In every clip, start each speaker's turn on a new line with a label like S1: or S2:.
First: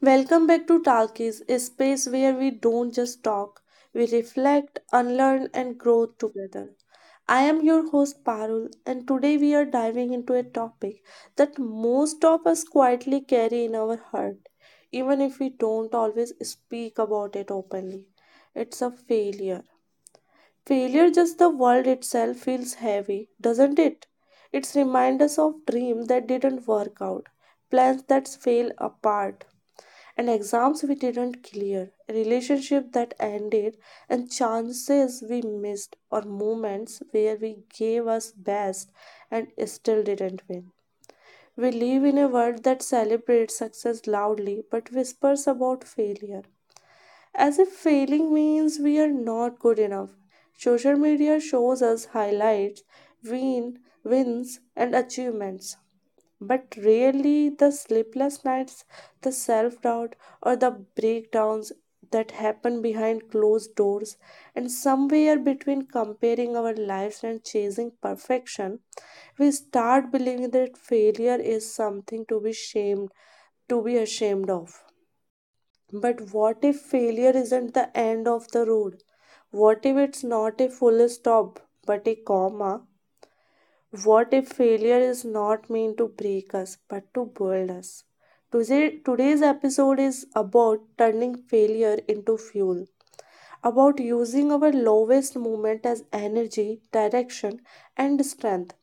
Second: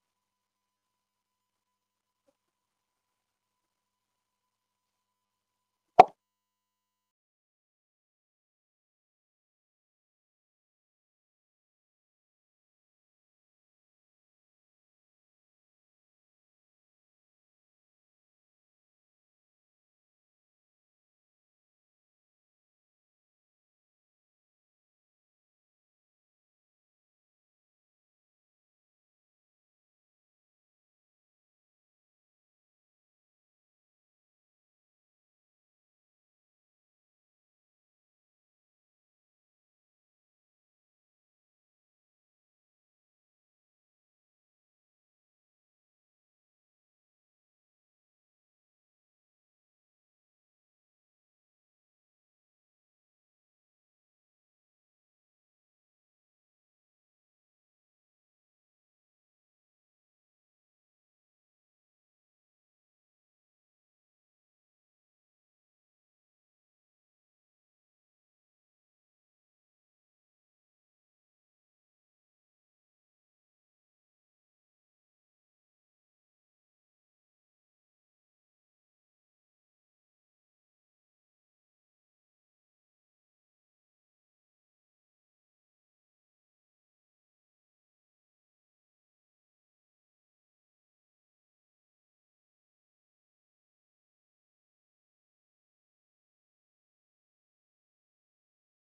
S1: Welcome back to Talkies, a space where we don't just talk, we reflect, unlearn, and grow together. I am your host Parul, and today we are diving into a topic that most of us quietly carry in our heart, even if we don't always speak about it openly. It's a failure. Failure, just the world itself, feels heavy, doesn't it? It's reminds us of dreams that didn't work out, plans that fell apart and exams we didn't clear, a relationship that ended, and chances we missed, or moments where we gave our best and still didn't win. We live in a world that celebrates success loudly but whispers about failure, as if failing means we are not good enough. Social media shows us highlights, win, wins, and achievements but really, the sleepless nights, the self doubt, or the breakdowns that happen behind closed doors, and somewhere between comparing our lives and chasing perfection, we start believing that failure is something to be shamed, to be ashamed of. But what if failure isn't the end of the road? What if it's not a full stop, but a comma? What if failure is not meant to break us but to build us? Today's episode is about turning failure into fuel, about using our lowest moment as energy, direction, and strength.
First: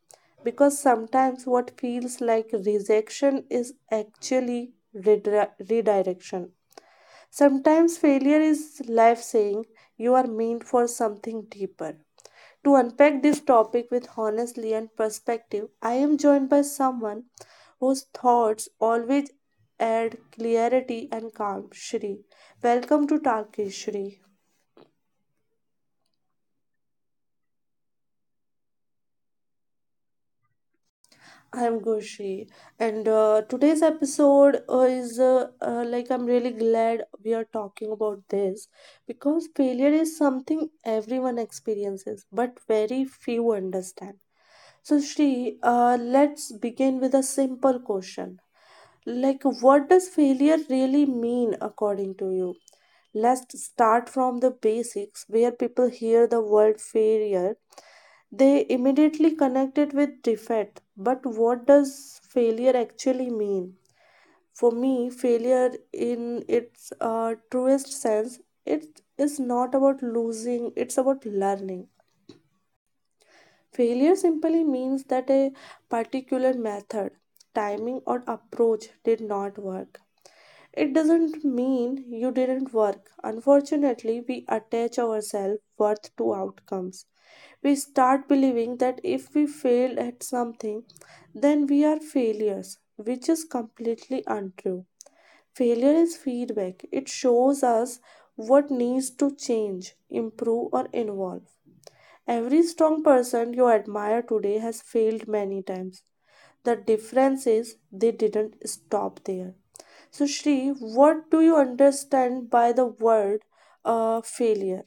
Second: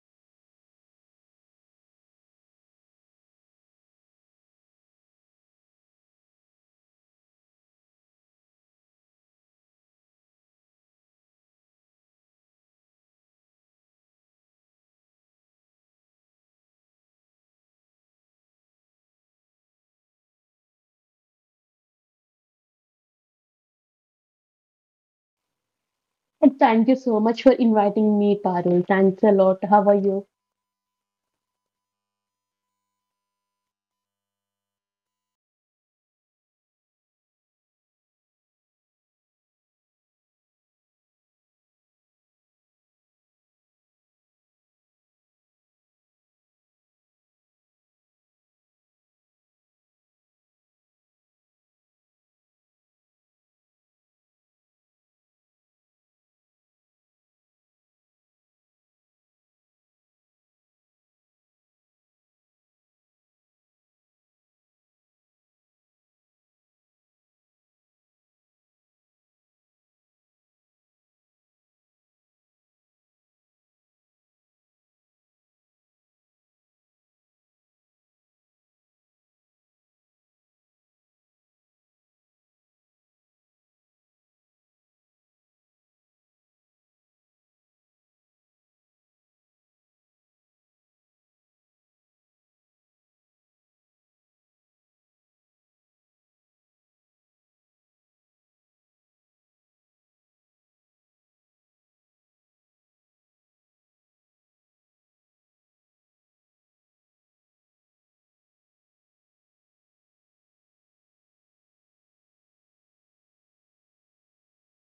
S1: Because sometimes what feels like rejection is actually redirection. Sometimes failure is life saying you are meant for something deeper. To unpack this topic with honestly and perspective, I am joined by someone whose thoughts always add clarity and calm. Shri, welcome to Talkish Shri.
S2: And thank you so much for inviting me, Parul. Thanks a lot. How are you?
S1: I am Gushi, and today's episode is like I'm really glad we are talking about this because failure is something everyone experiences, but very few understand. So, Shri, let's begin with a simple question. Like, what does failure really mean according to you? Let's start from the basics where people hear the word failure. They immediately connect it with defeat. But what does failure actually mean? For me, failure in its truest sense, it is not about losing, it's about learning. Failure simply means that a particular method, timing, or approach did not work. It doesn't mean you didn't work. Unfortunately, we attach ourselves worth to outcomes. We start believing that if we fail at something, then we are failures, which is completely untrue. Failure is feedback. It shows us what needs to change, improve, or evolve. Every strong person you admire today has failed many times. The difference is they didn't stop there. So, Shri, what do you understand by the word failure?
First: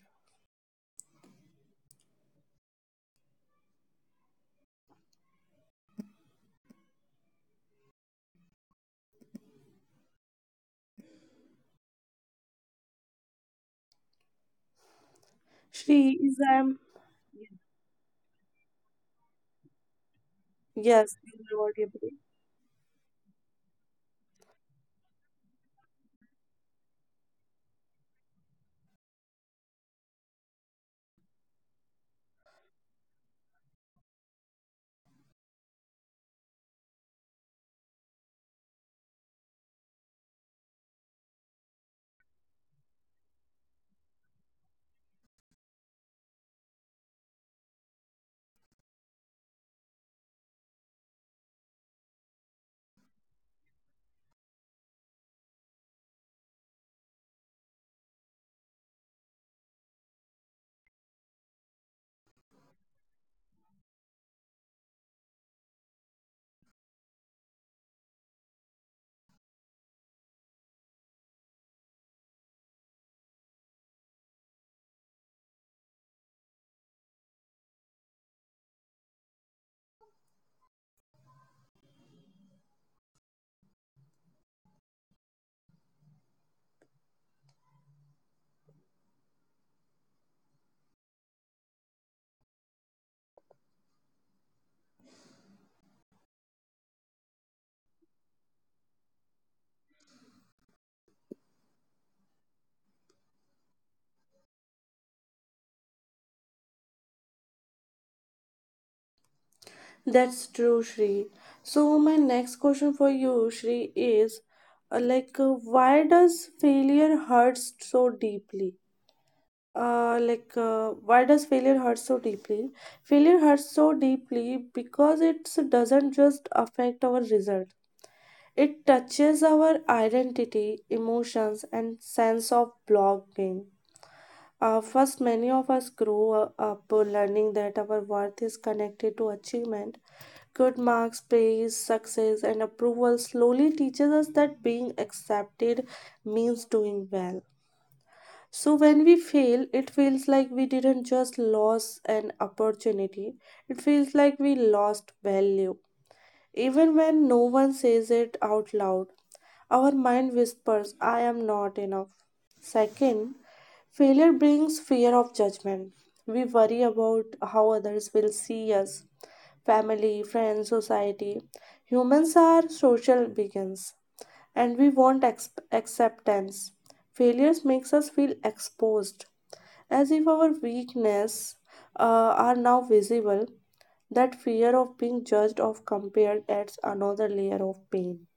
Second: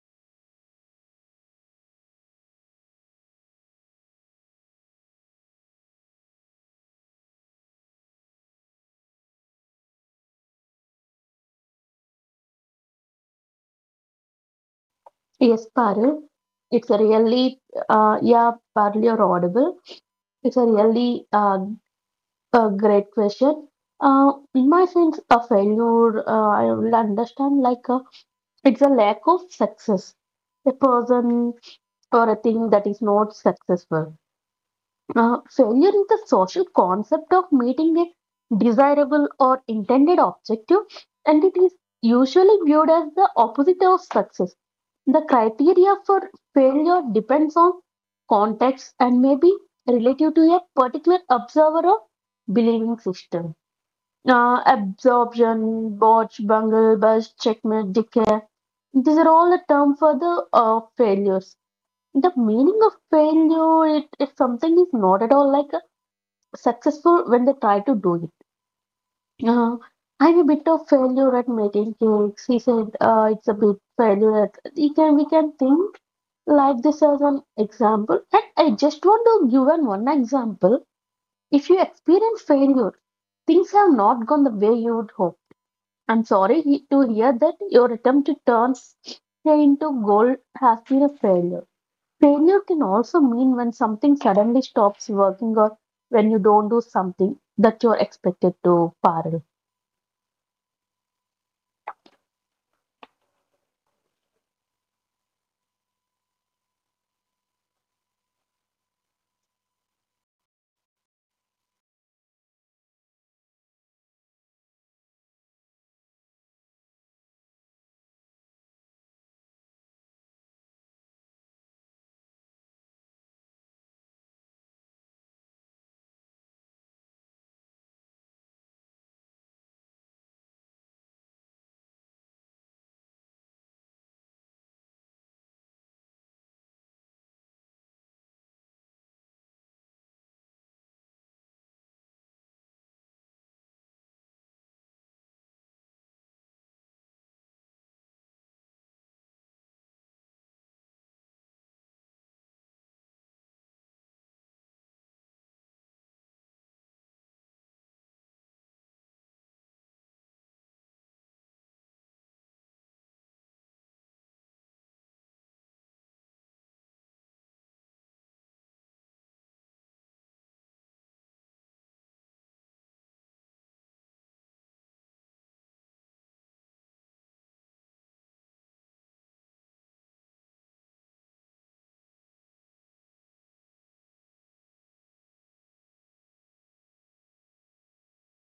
S2: Yes,
S1: Shri,
S2: Parul.
S1: is I am
S2: It's a really, yeah, Parul, you're audible. It's a
S1: yes,
S2: really
S1: you are audible.
S2: a great question. In my sense, a failure, I will understand it's a lack of success. A person or a thing that is not successful. Failure is the social concept of meeting a desirable or intended objective, and it is usually viewed as the opposite of success. The criteria for failure depends on context and may be relative to a particular observer or believing system. Absorption, botch, bungle, burst, checkmate, decay. These are all the term for the failures. The meaning of failure, it something is not at all like successful when they try to do it. Uh, I'm a bit of failure at making cakes. He said, it's a bit failure at. We can think like this as an example. And I just want to give an one example. If you experience failure, things have not gone the way you would hope. I'm sorry to hear that your attempt to turn into gold has been a failure. Failure can also mean when something suddenly stops working or when you don't do something that you're expected to, Parul.
S1: That's true, Shri. So, my next question for you, Shri, is why does failure hurt so deeply? Why does failure hurt so deeply? Failure hurts so deeply because it doesn't just affect our result, it touches our identity, emotions, and sense of belonging. First, many of us grow up learning that our worth is connected to achievement. Good marks, praise, success, and approval slowly teaches us that being accepted means doing well. So when we fail, it feels like we didn't just lose an opportunity. It feels like we lost value. Even when no one says it out loud, our mind whispers, I am not enough. Second, failure brings fear of judgment. We worry about how others will see us, family, friends, society. Humans are social beings and we want acceptance. Failures makes us feel exposed, as if our weakness are now visible. That fear of being judged or compared adds another layer of pain.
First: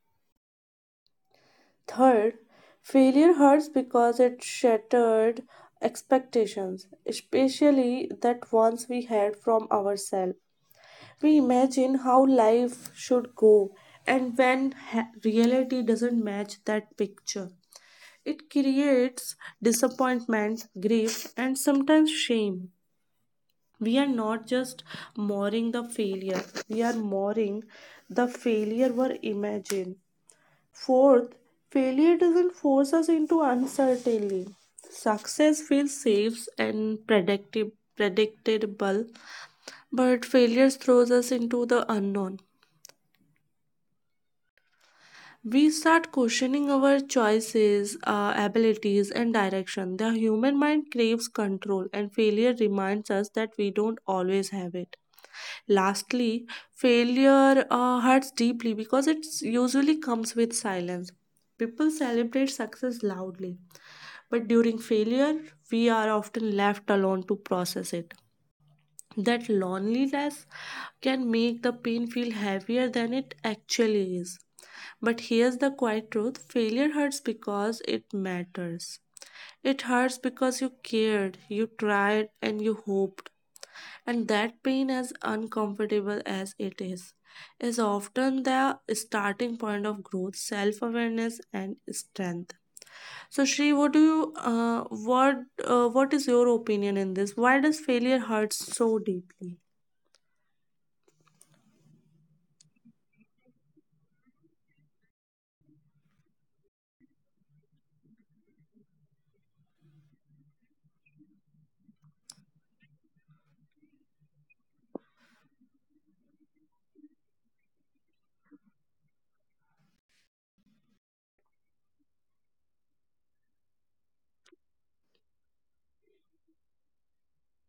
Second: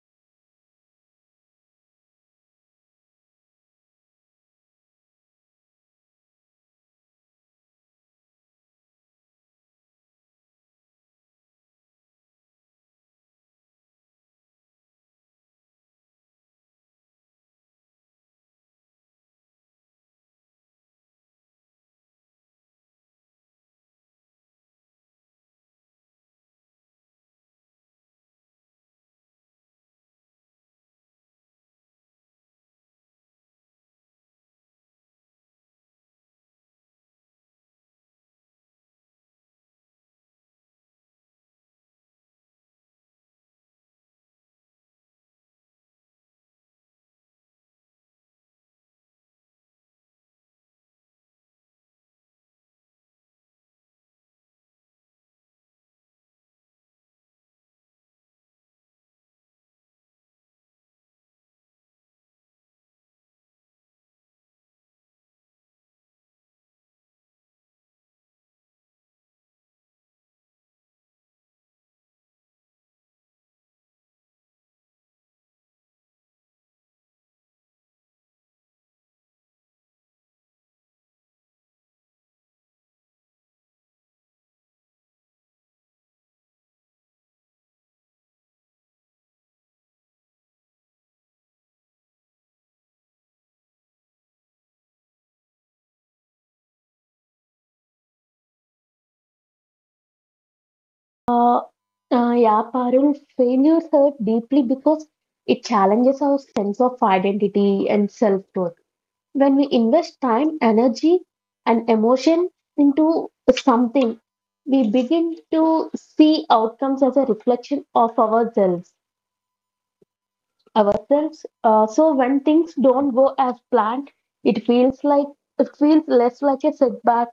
S1: Third, failure hurts because it shattered expectations, especially that ones we had from ourselves. We imagine how life should go, and when reality doesn't match that picture, it creates disappointment, grief, and sometimes shame. We are not just mourning the failure, we are mourning the failure we imagine. Fourth, failure doesn't force us into uncertainty. Success feels safe and predictable, but failure throws us into the unknown. We start questioning our choices, abilities, and direction. The human mind craves control and failure reminds us that we don't always have it. Lastly, failure hurts deeply because it usually comes with silence. People celebrate success loudly, but during failure, we are often left alone to process it. That loneliness can make the pain feel heavier than it actually is. But here's the quiet truth, failure hurts because it matters. It hurts because you cared, you tried, and you hoped. And that pain, as uncomfortable as it is often the starting point of growth, self awareness, and strength. So, Shri, what do you, what, what is your opinion in this? Why does failure hurt so deeply?
S2: Uh, yeah, Parul, failures hurt deeply because it challenges our sense of identity and self worth. When we invest time, energy, and emotion into something, we begin to see outcomes as a reflection of ourselves. So when things don't go as planned, it feels like it feels less like a setback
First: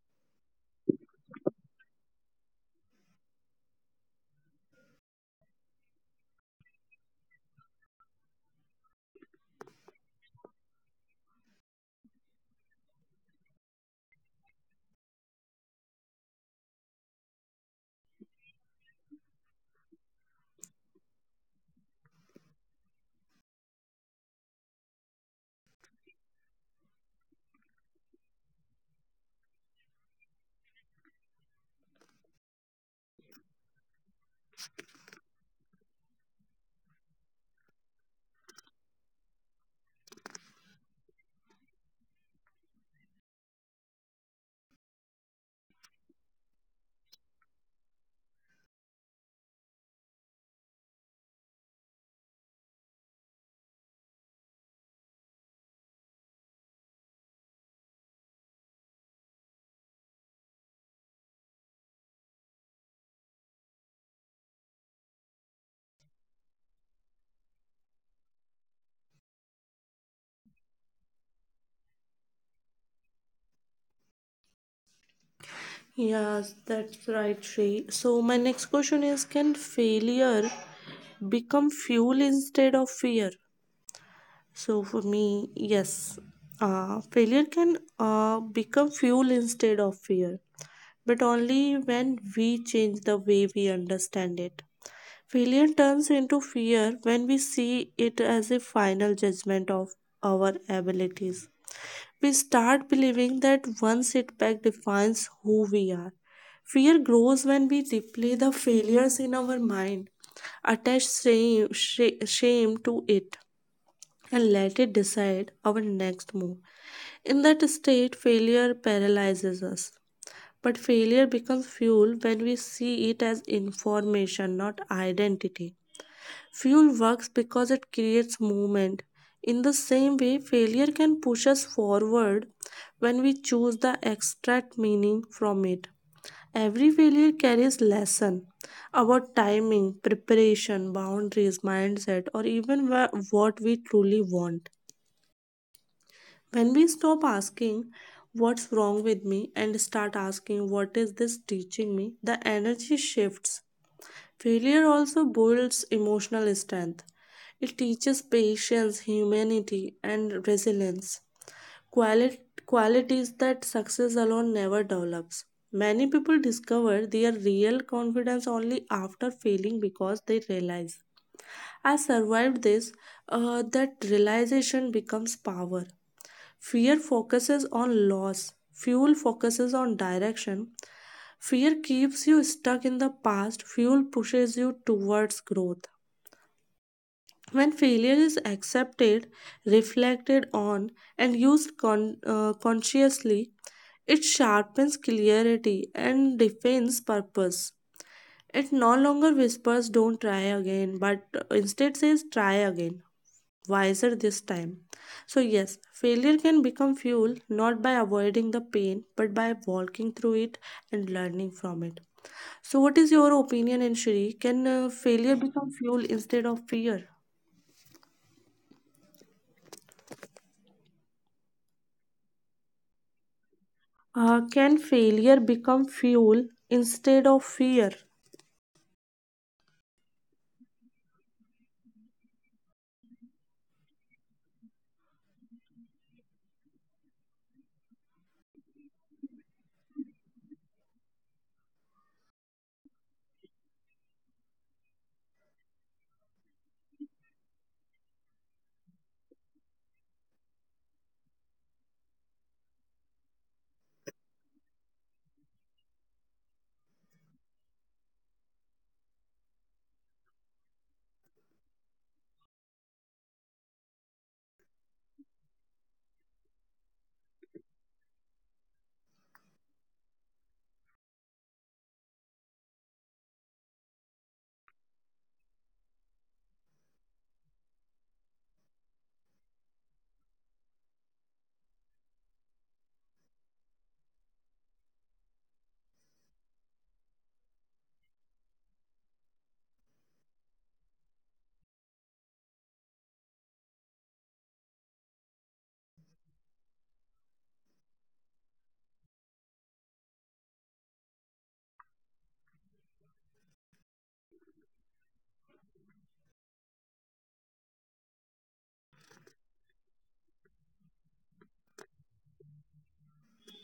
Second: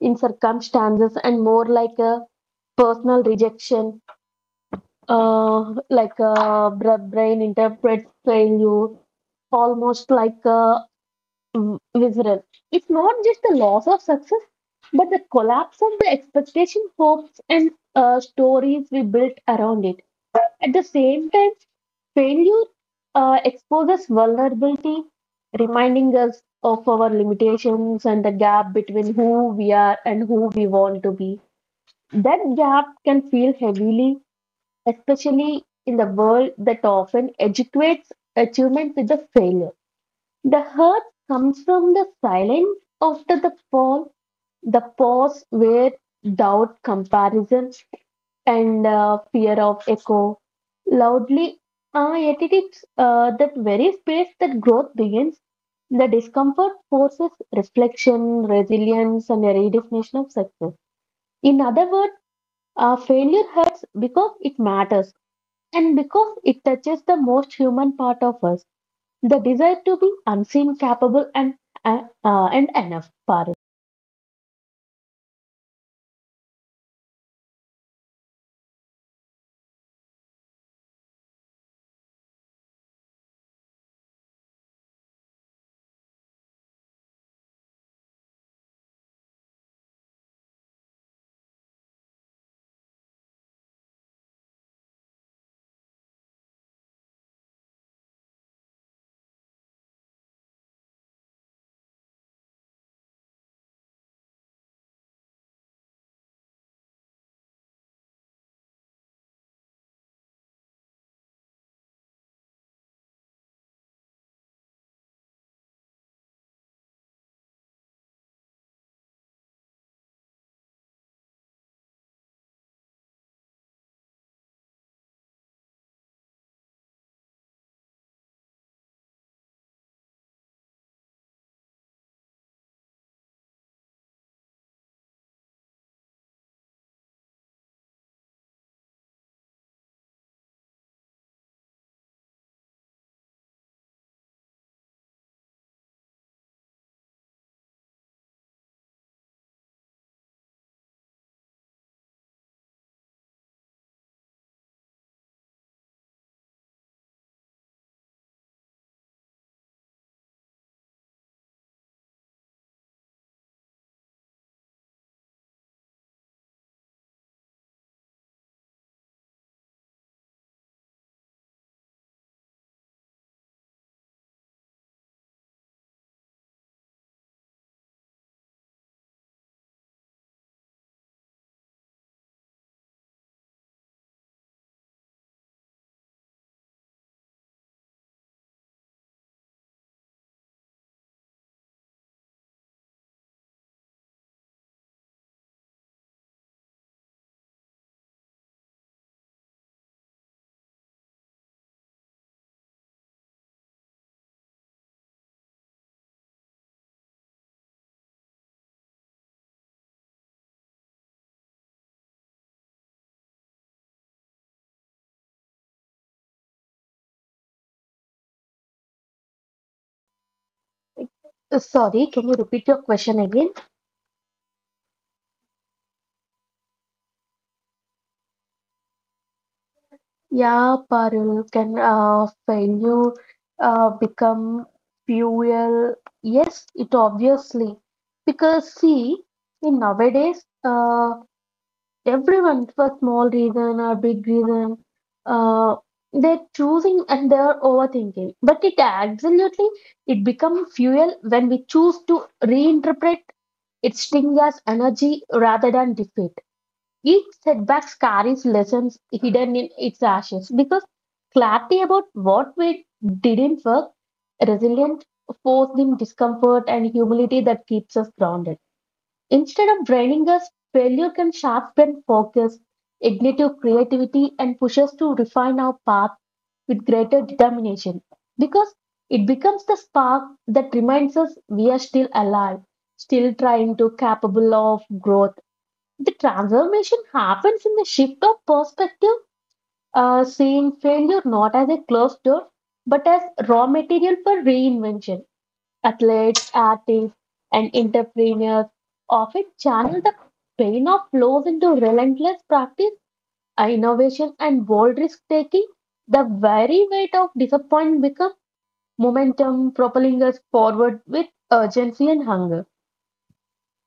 S2: in circumstances and more like a personal rejection. Like a brain interprets failure almost like a visceral. It's not just the loss of success, but the collapse of the expectation, hopes, and stories we built around it. At the same time failure exposes vulnerability, reminding us of our limitations and the gap between who we are and who we want to be. That gap can feel heavily, especially in the world that often educates achievement with a failure. The hurt comes from the silence after the fall, the pause where doubt, comparison, and fear of echo loudly. Yet it is that very space that growth begins. The discomfort forces reflection, resilience, and a redefinition of success. In other words, failure hurts because it matters and because it touches the most human part of us, the desire to be unseen, capable, and enough, Parul.
S1: Yes, that's right, Shri. So, my next question is, can failure become fuel instead of fear? So, for me, yes, failure can become fuel instead of fear, but only when we change the way we understand it. Failure turns into fear when we see it as a final judgment of our abilities. We start believing that one setback defines who we are. Fear grows when we replay the failures in our mind, attach shame, shame to it, and let it decide our next move. In that state, failure paralyzes us. But failure becomes fuel when we see it as information, not identity. Fuel works because it creates movement. In the same way, failure can push us forward when we choose the extract meaning from it. Every failure carries lesson about timing, preparation, boundaries, mindset, or even what we truly want. When we stop asking what's wrong with me and start asking what is this teaching me, the energy shifts. Failure also builds emotional strength. It teaches patience, humanity, and resilience. Qualities that success alone never develops. Many people discover their real confidence only after failing because they realize I survived this. That realization becomes power. Fear focuses on loss, fuel focuses on direction. Fear keeps you stuck in the past, fuel pushes you towards growth. When failure is accepted, reflected on, and used consciously, it sharpens clarity and defines purpose. It no longer whispers, Don't try again, but instead says, Try again wiser this time. So, yes, failure can become fuel not by avoiding the pain but by walking through it and learning from it. So, what is your opinion, Anshri? Can failure become fuel instead of fear?
S2: Sorry, can you repeat your question again?
S1: Can failure become fuel instead of fear?
S2: Yeah, Parul, can failure become fuel? Yes, it obviously. Because see, in nowadays, everyone for small reason or big reason, uh, they're choosing and they're overthinking. But it absolutely it become fuel when we choose to reinterpret its sting as energy rather than defeat. Each setback carries lessons hidden in its ashes because clarity about what we didn't work, resilience, force in discomfort and humility that keeps us grounded. Instead of draining us, failure can sharpen focus, ignite your creativity, and push us to refine our path with greater determination because it becomes the spark that reminds us we are still alive, still trying to capable of growth. The transformation happens in the shift of perspective, seeing failure not as a closed door, but as raw material for reinvention. Athletes, artists, and entrepreneurs often channel the pain of loss into relentless practice, innovation, and bold risk taking. The very weight of disappointment becomes momentum, propelling us forward with urgency and hunger.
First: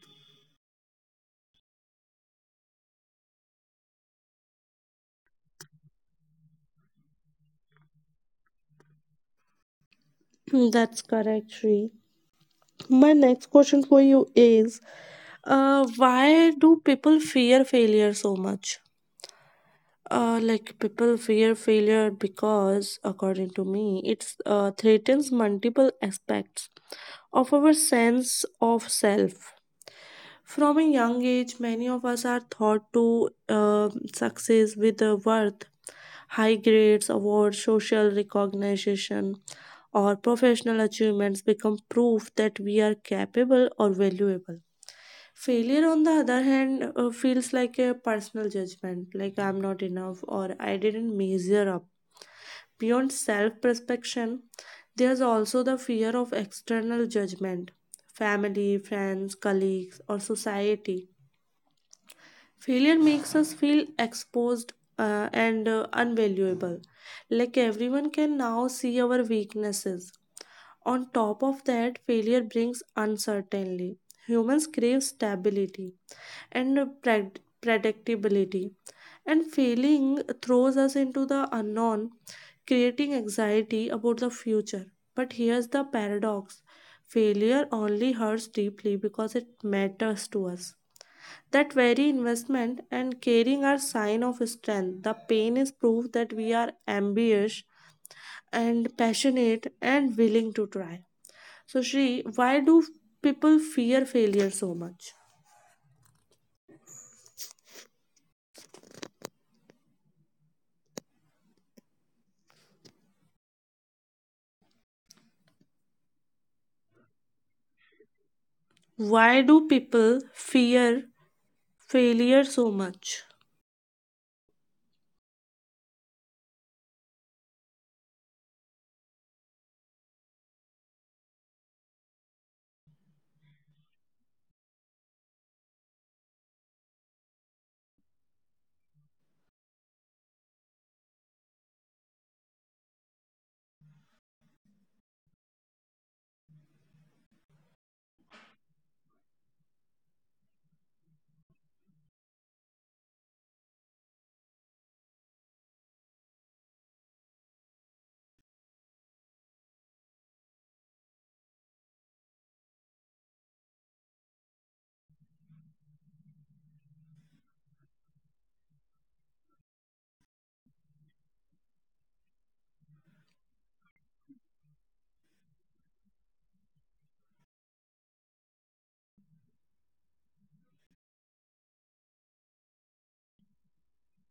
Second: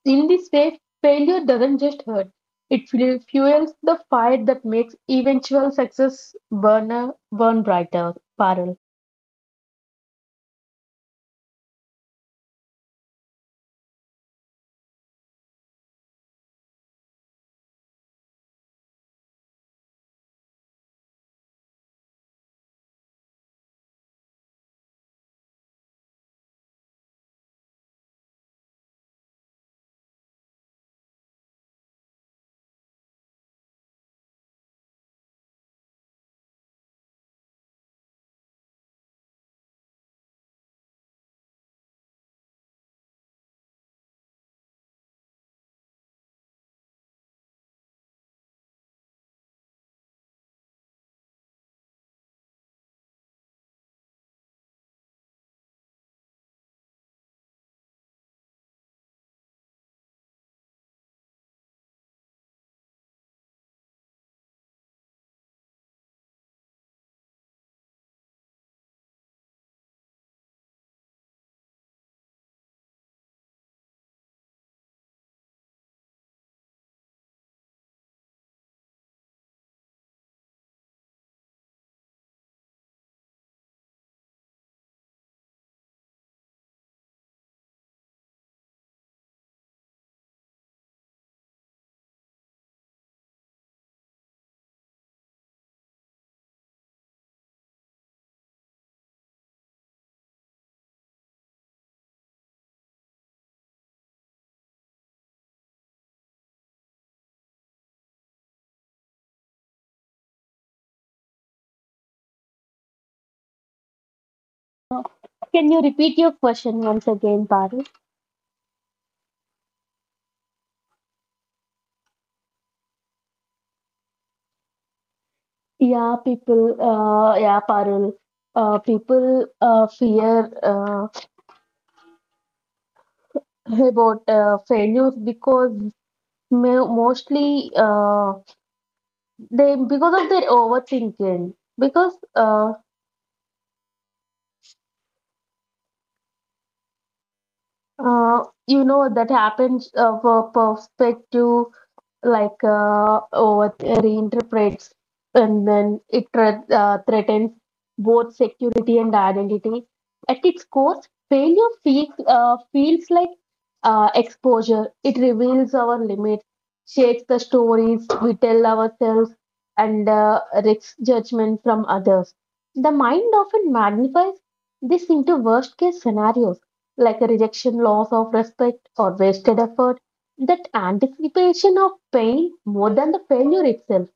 S2: In this way, failure doesn't just hurt, it fuels the fire that makes eventual success burn brighter. Parul.
S1: That's correct, Shri. My next question for you is, why do people fear failure so much? Like people fear failure because, according to me, it's threatens multiple aspects of our sense of self. From a young age, many of us are taught to success with worth, high grades, awards, social recognition, or professional achievements become proof that we are capable or valuable. Failure, on the other hand, feels like a personal judgment, like I'm not enough or I didn't measure up. Beyond self prospection, there's also the fear of external judgment, family, friends, colleagues, or society. Failure makes us feel exposed and unvaluable, like everyone can now see our weaknesses. On top of that, failure brings uncertainty. Humans crave stability and pre- predictability, and failing throws us into the unknown, creating anxiety about the future. But here's the paradox, failure only hurts deeply because it matters to us. That very investment and caring are sign of strength. The pain is proof that we are ambitious and passionate and willing to try. So, Shri, why do people fear failure so much?
S2: Can you repeat your question once again, Parul?
S1: Why do people fear failure so much?
S2: Yeah, Parul. People fear about failures because mostly they because of their overthinking. Because you know that happens for perspective over reinterprets and then it threatens both security and identity. At its core, failure feels like exposure. It reveals our limits, shakes the stories we tell ourselves, and risks judgment from others. The mind often magnifies this into worst case scenarios like a rejection, loss of respect, or wasted effort. That anticipation of pain more than the failure itself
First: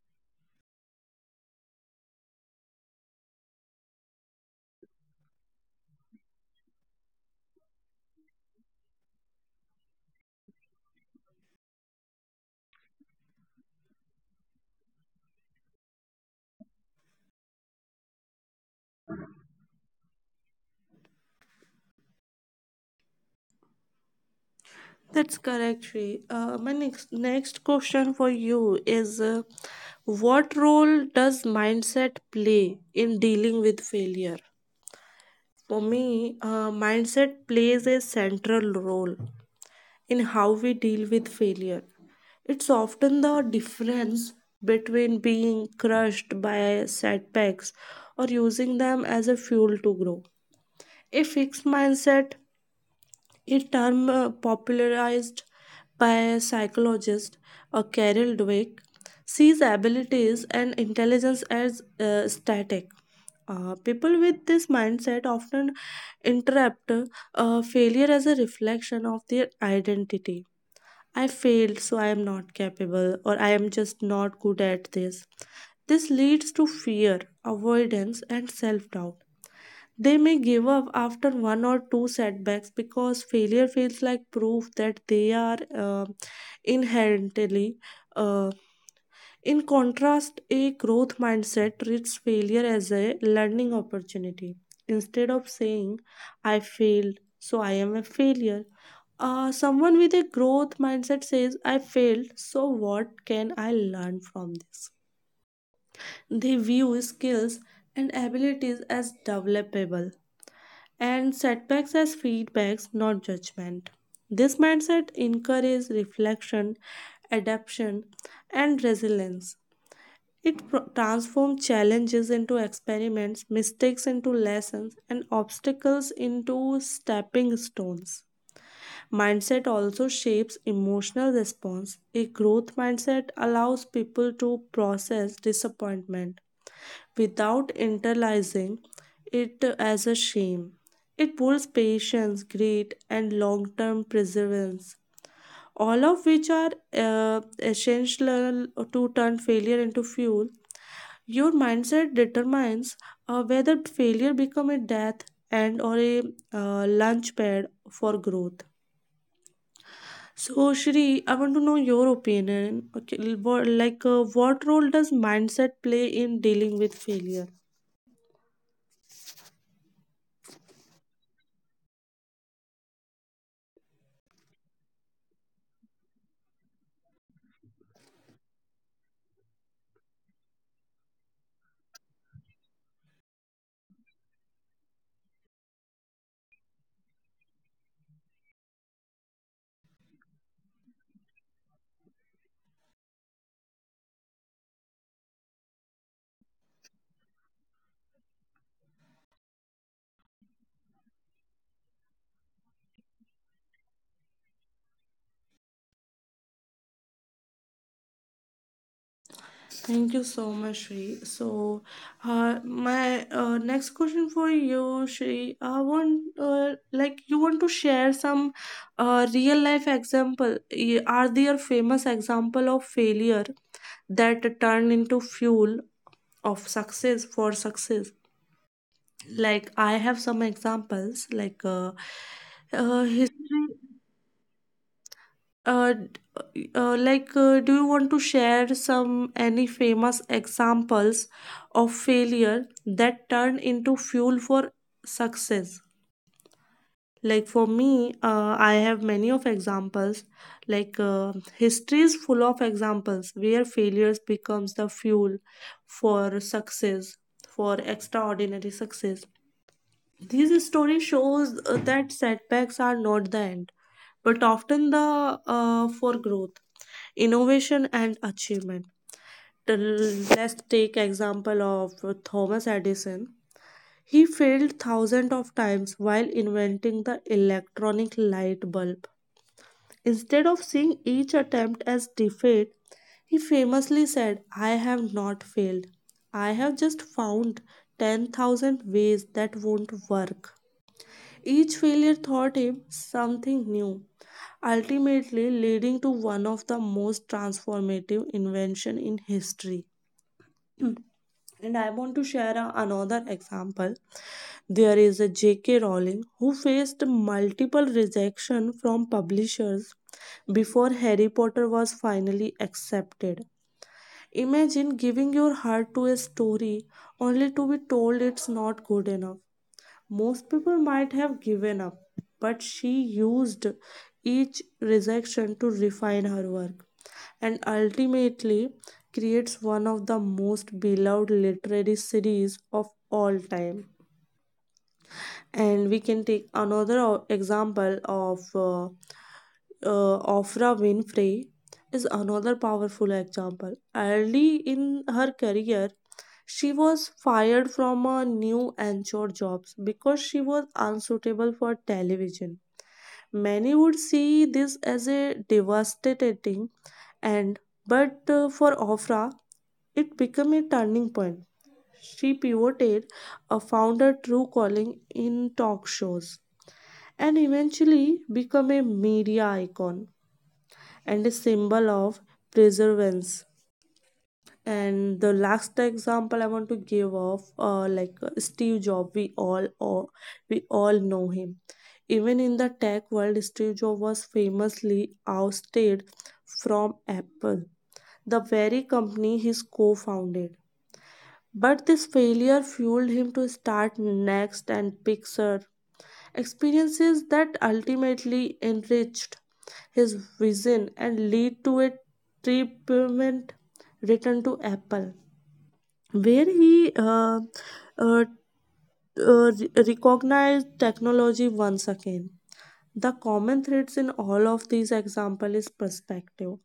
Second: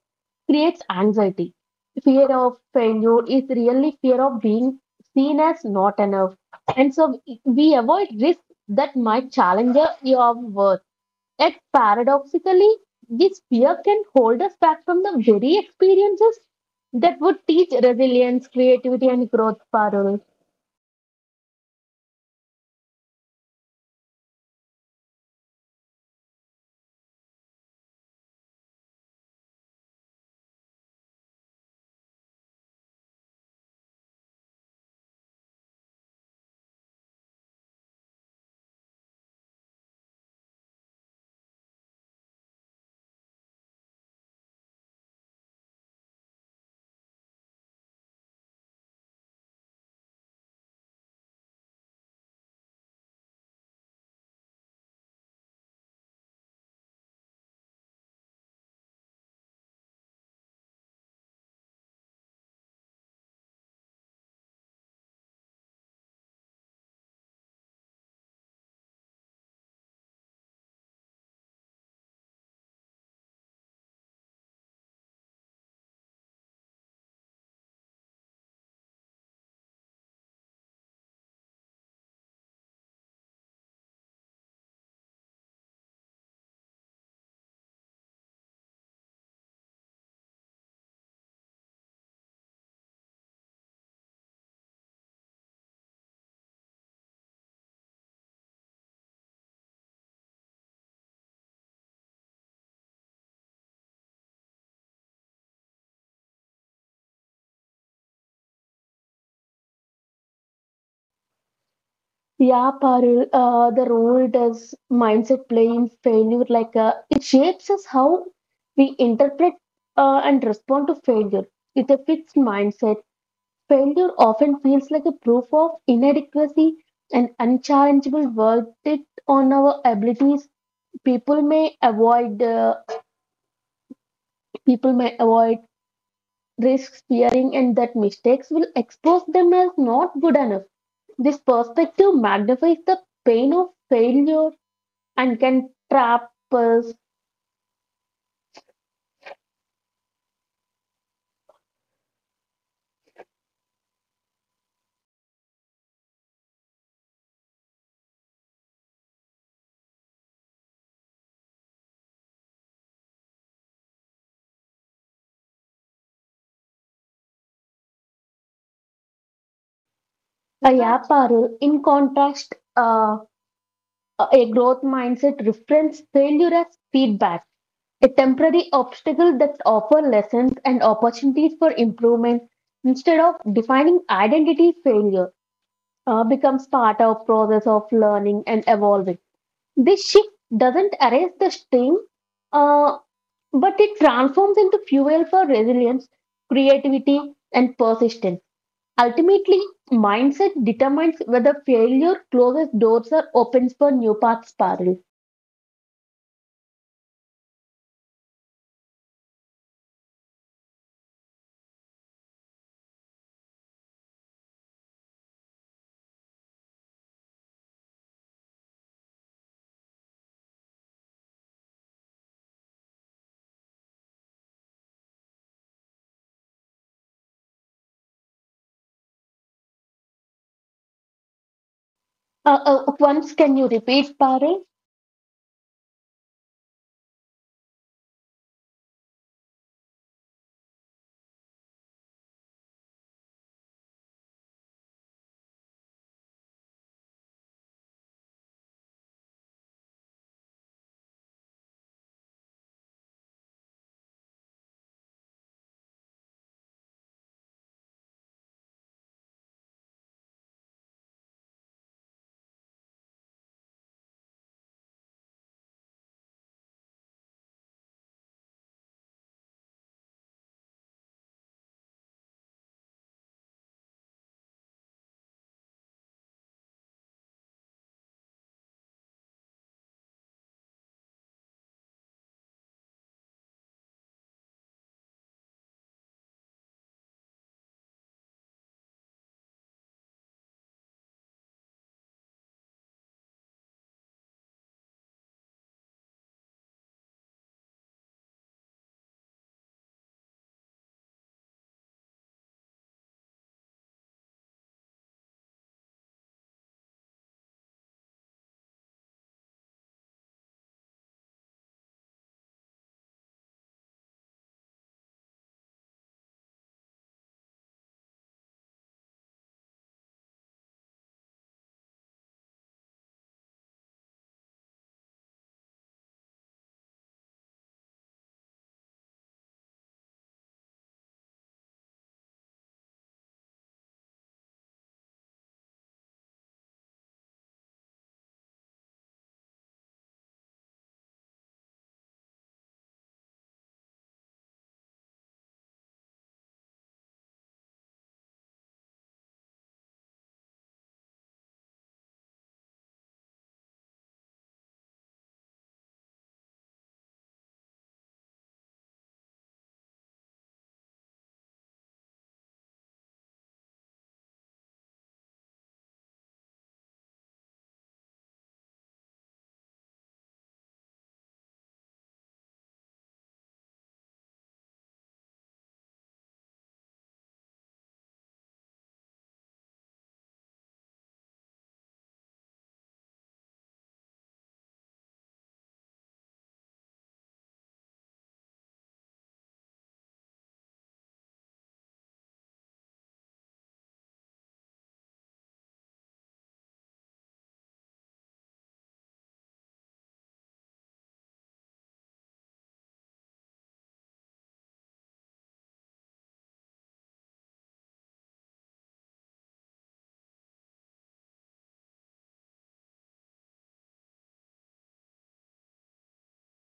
S2: creates anxiety. Fear of failure is really fear of being seen as not enough. And so we avoid risks that might challenge your worth. Yet paradoxically, this fear can hold us back from the very experiences that would teach resilience, creativity, and growth, Parul.
S1: That's correct, Shri. My next question for you is, what role does mindset play in dealing with failure? For me, mindset plays a central role in how we deal with failure. It's often the difference between being crushed by setbacks or using them as a fuel to grow. A fixed mindset, a term popularized by psychologist Carol Dweck, sees abilities and intelligence as static. People with this mindset often interpret failure as a reflection of their identity. I failed, so I am not capable, or I am just not good at this. This leads to fear, avoidance, and self doubt. They may give up after one or two setbacks because failure feels like proof that they are inherently uh, in contrast, a growth mindset treats failure as a learning opportunity. Instead of saying, I failed, so I am a failure, someone with a growth mindset says, I failed, so what can I learn from this? They view skills and abilities as developable and setbacks as
S2: Yeah,
S1: feedbacks,
S2: Parul,
S1: not
S2: the
S1: judgment.
S2: role
S1: This
S2: does
S1: mindset
S2: mindset play in
S1: encourages
S2: failure?
S1: reflection,
S2: It shapes us
S1: adaptation,
S2: how
S1: and
S2: we interpret
S1: resilience.
S2: and
S1: It
S2: respond to failure.
S1: transforms
S2: With a fixed
S1: challenges into
S2: mindset,
S1: experiments,
S2: failure
S1: mistakes into
S2: often feels
S1: lessons,
S2: like a
S1: and
S2: proof of
S1: obstacles
S2: inadequacy
S1: into
S2: and
S1: stepping stones.
S2: unchallengeable verdict on
S1: Mindset
S2: our
S1: also
S2: abilities.
S1: shapes emotional
S2: People may
S1: response. A
S2: avoid uh,
S1: growth mindset allows people to
S2: people may
S1: process
S2: avoid
S1: disappointment
S2: risks, fearing,
S1: without
S2: and that mistakes will
S1: internalizing
S2: expose them
S1: it
S2: as not
S1: as a
S2: good enough.
S1: shame.
S2: This
S1: It builds
S2: perspective
S1: patience,
S2: magnifies the
S1: grit, and
S2: pain of
S1: long term
S2: failure
S1: perseverance
S2: and can
S1: all
S2: trap
S1: of which are
S2: us.
S1: essential to turn failure into fuel. Your mindset determines whether failure become a death and or a launch pad for growth. So Shri, I want to know your opinion. Okay, what, what role does mindset play in dealing with failure?
S2: Yeah, Parul. In contrast, a growth mindset reframes failure as feedback, a temporary obstacle that offer lessons and opportunities for improvement instead of defining identity. Failure becomes part of process of learning and evolving. This shift doesn't erase the sting, uh, but it transforms into fuel for resilience, creativity, and persistence. Ultimately, mindset determines whether failure closes doors or opens for new paths, Parul.
S1: Thank you so much, Shri. So, my next question for you, Shri, I want like you want to share some real life example. Are there famous example of failure that turned into fuel of success for success? Like I have some examples,
S2: Once, can you
S1: history
S2: repeat, Parul?
S1: Do you want to share some any famous examples of failure that turn into fuel for success? Like for me, I have many of examples. History is full of examples where failures becomes the fuel for success, for extraordinary success. These stories shows that setbacks are not the end, but often the for growth, innovation, and achievement. Let's take example of Thomas Edison. He failed thousands of times while inventing the electronic light bulb. Instead of seeing each attempt as defeat, he famously said, I have not failed. I have just found 10,000 ways that won't work. Each failure taught him something new, ultimately leading to one of the most transformative invention in history. And I want to share another example. There is a J.K. Rowling who faced multiple rejection from publishers before Harry Potter was finally accepted. Imagine giving your heart to a story only to be told it's not good enough. Most people might have given up, but she used each rejection to refine her work and ultimately creates one of the most beloved literary series of all time. And we can take another example of Oprah Winfrey is another powerful example. Early in her career, she was fired from a new anchor jobs because she was unsuitable for television. Many would see this as a devastating end, but for Oprah, it became a turning point. She pivoted, found her true calling in talk shows, and eventually became a media icon and a symbol of perseverance. And the last example I want to give of Steve Jobs, we all know him. Even in the tech world, Steve Jobs was famously ousted from Apple, the very company he co-founded. But this failure fueled him to start Next and Pixar experiences that ultimately enriched his vision and lead to a treatment return to Apple, where he uh, recognized technology once again. The common threads in all of these examples is perspective.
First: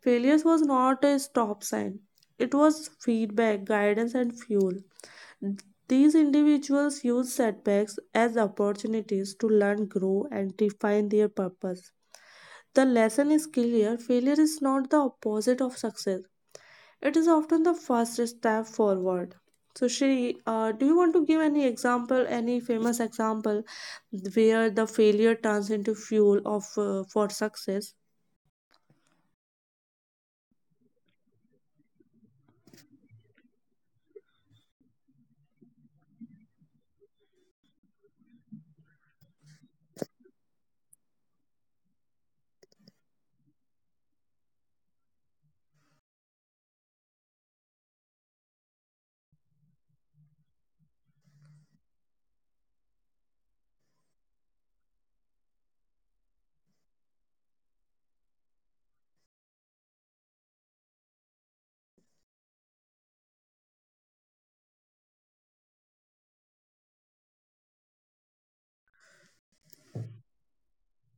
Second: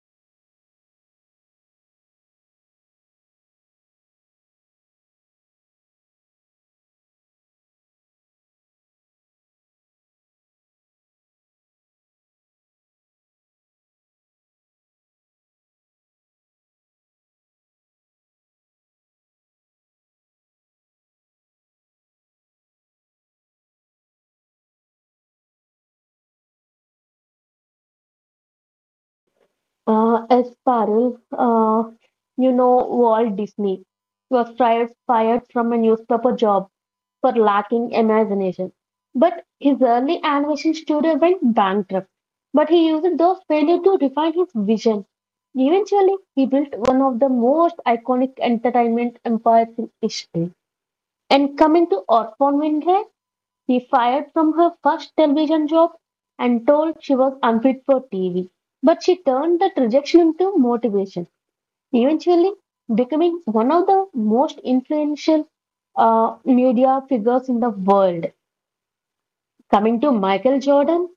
S1: Failures was not a stop sign. It was feedback, guidance, and fuel. These individuals use setbacks as opportunities to learn, grow, and define their purpose. The lesson is clear failure is not the opposite of success, it is often the first step forward. So, Shri, do you want to give any example, any famous example where the failure turns into fuel of for success?
S2: As Parul, you know Walt Disney was fired from a newspaper job for lacking imagination. But his early animation studio went bankrupt. But he used those failures to refine his vision. Eventually, he built one of the most iconic entertainment empires in history. And coming to Orphan Winfrey, she fired from her first television job and told she was unfit for TV. But she turned that rejection into motivation, eventually becoming one of the most influential media figures in the world. Coming to Michael Jordan,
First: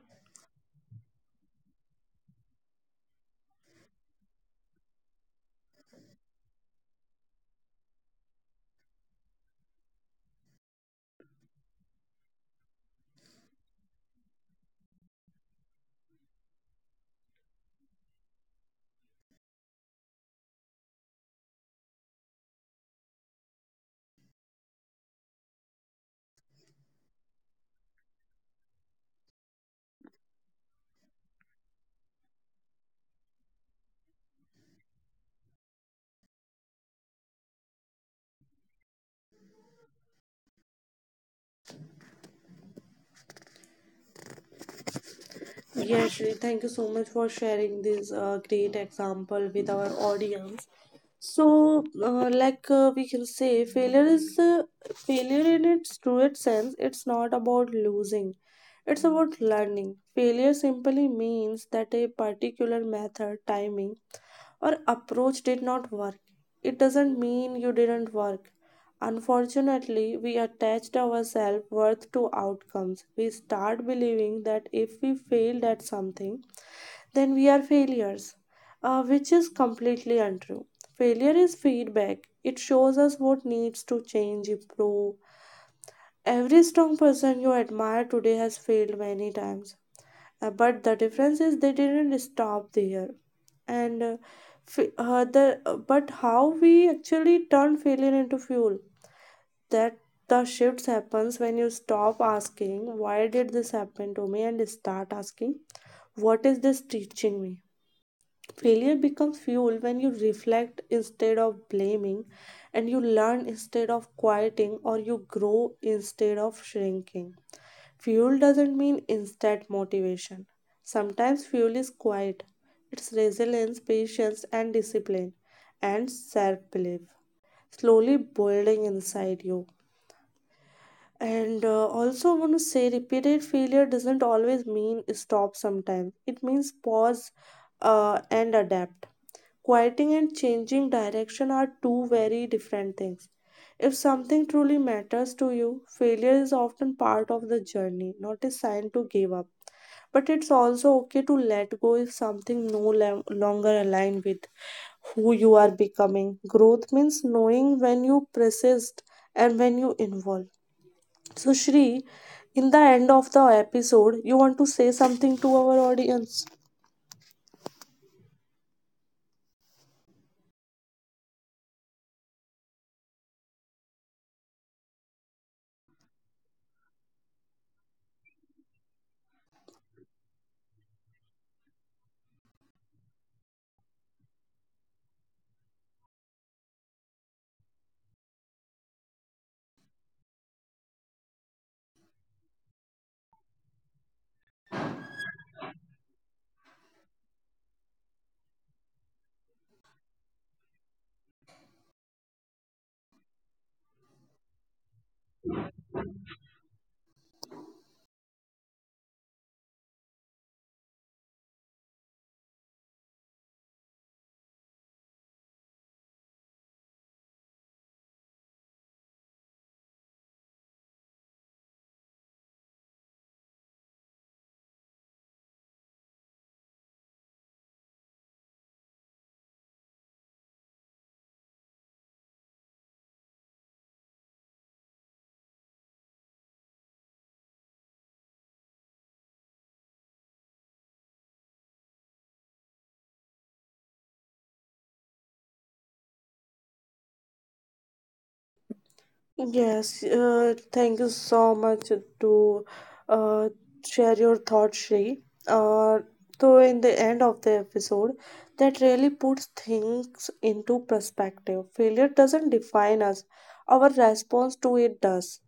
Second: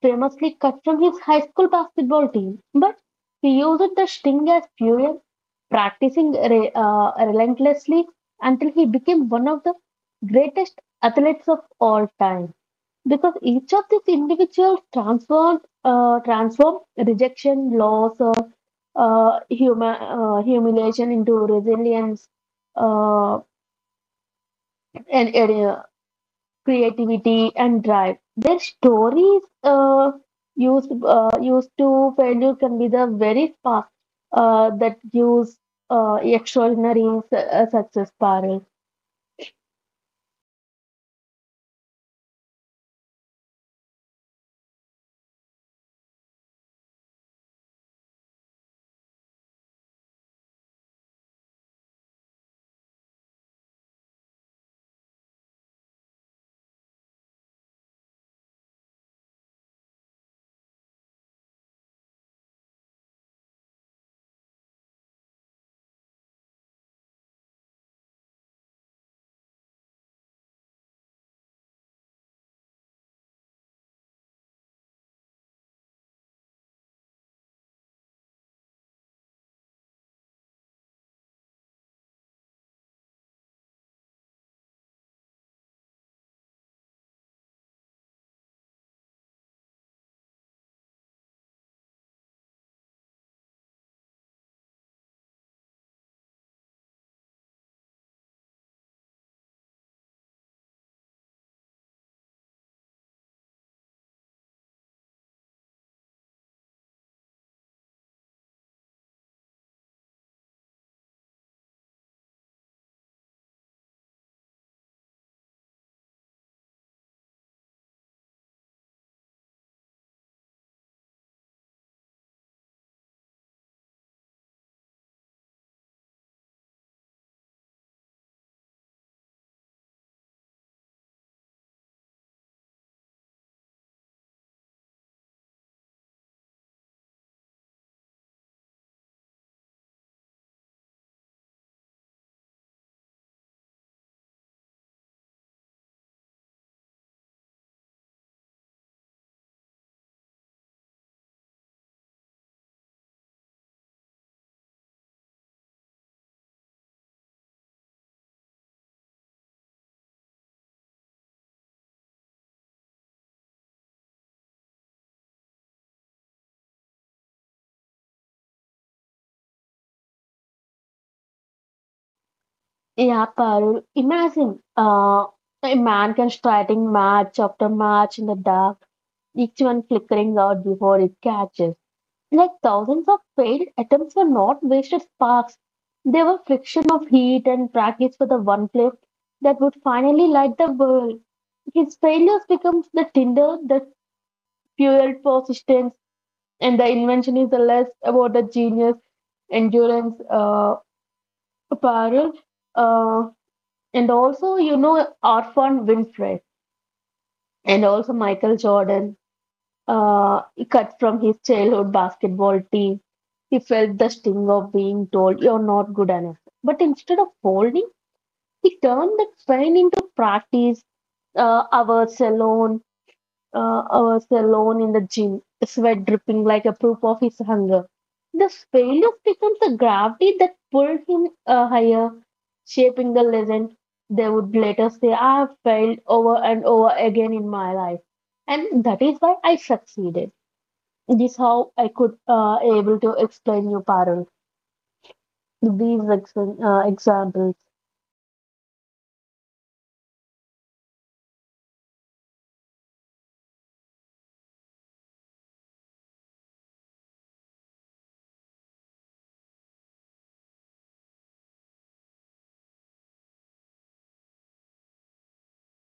S2: famously cut from his high school basketball team, but he used the sting as fuel practicing relentlessly until he became one of the greatest athletes of all time. Because each of these individuals transformed rejection, loss, humiliation into resilience uh, and creativity and drive. Their stories used to failure can be the very spark that gives extraordinary success, Parul,
S1: Yeah, actually, thank you so much for sharing this great example with our audience. So, we can say, failure in its truest sense. It's not about losing; it's about learning. Failure simply means that a particular method, timing, or approach did not work, it doesn't mean you didn't work. Unfortunately, we attached our self worth to outcomes. We start believing that if we failed at something, then we are failures, which is completely untrue. Failure is feedback, it shows us what needs to change, improve. Every strong person you admire today has failed many times. But the difference is they didn't stop there and f- the but how we actually turn failure into fuel that the shifts happens when you stop asking why did this happen to me and start asking what is this teaching me. Failure becomes fuel when you reflect instead of blaming, and you learn instead of quieting, or you grow instead of shrinking. Fuel doesn't mean instant motivation. Sometimes fuel is quiet, it's resilience, patience, and discipline, and self belief slowly building inside you. And also, I want to say repeated failure doesn't always mean stop sometimes, it means pause and adapt. Quieting and changing direction are two very different things. If something truly matters to you, failure is often part of the journey, not a sign to give up. But it's also okay to let go if something no longer aligns with who you are becoming. Growth means knowing when you persist and when you involve. So, Shri, in the end of the episode, you want to say something to our audience?
S2: yeah, Parul. Imagine a man can starting match after match in the dark, each one flickering out before it catches. Like thousands of failed attempts were not wasted sparks. They were friction of heat and practice for the one flame that would finally light the world. His failures becomes the tinder that fueled persistence, and the invention is the less about the genius, endurance, apparel, uh, and also you know Orphan Winfrey and also Michael Jordan. uh, Cut from his childhood basketball team. He felt the sting of being told, "You're not good enough." But instead of folding, he turned that pain into practice, uh, hours alone, hours alone in the gym, sweat dripping like a proof of his hunger. This failure becomes a gravity that pulled him higher, shaping the legend. They would later say, "I have failed over and over again in my life. And that is why I succeeded." This how I could able to explain you, Parul. Example.
S1: Yes, thank you so much to uh, share your thoughts, Shri. So, in the end of the episode, that really puts things into perspective. Failure doesn't define us, our response to it does.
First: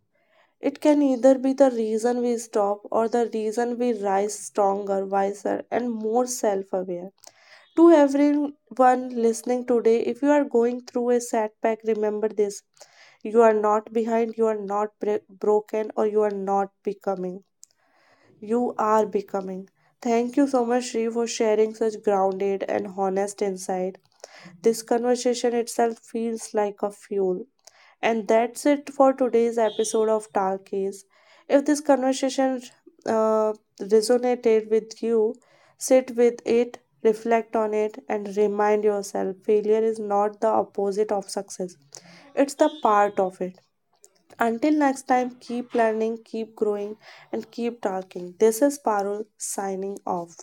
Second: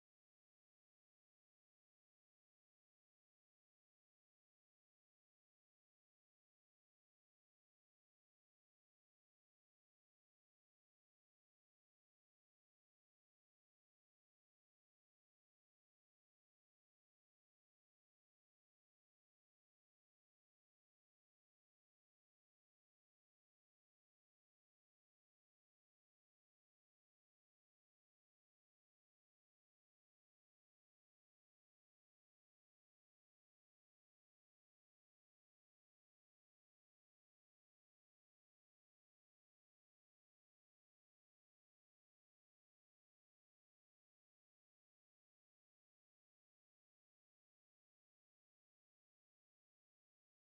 S1: It can either be the reason we stop or the reason we rise stronger, wiser, and more self aware. To everyone listening today, if you are going through a setback, remember this you are not behind, you are not broken, or you are not becoming. You are becoming. Thank you so much, Shri, for sharing such grounded and honest insight. This conversation itself feels like a fuel. And that's it for today's episode of Talkies. If this conversation uh, resonated with you, sit with it, reflect on it, and remind yourself failure is not the opposite of success, it's the part of it. Until next time, keep learning, keep growing, and keep talking. This is Parul signing off.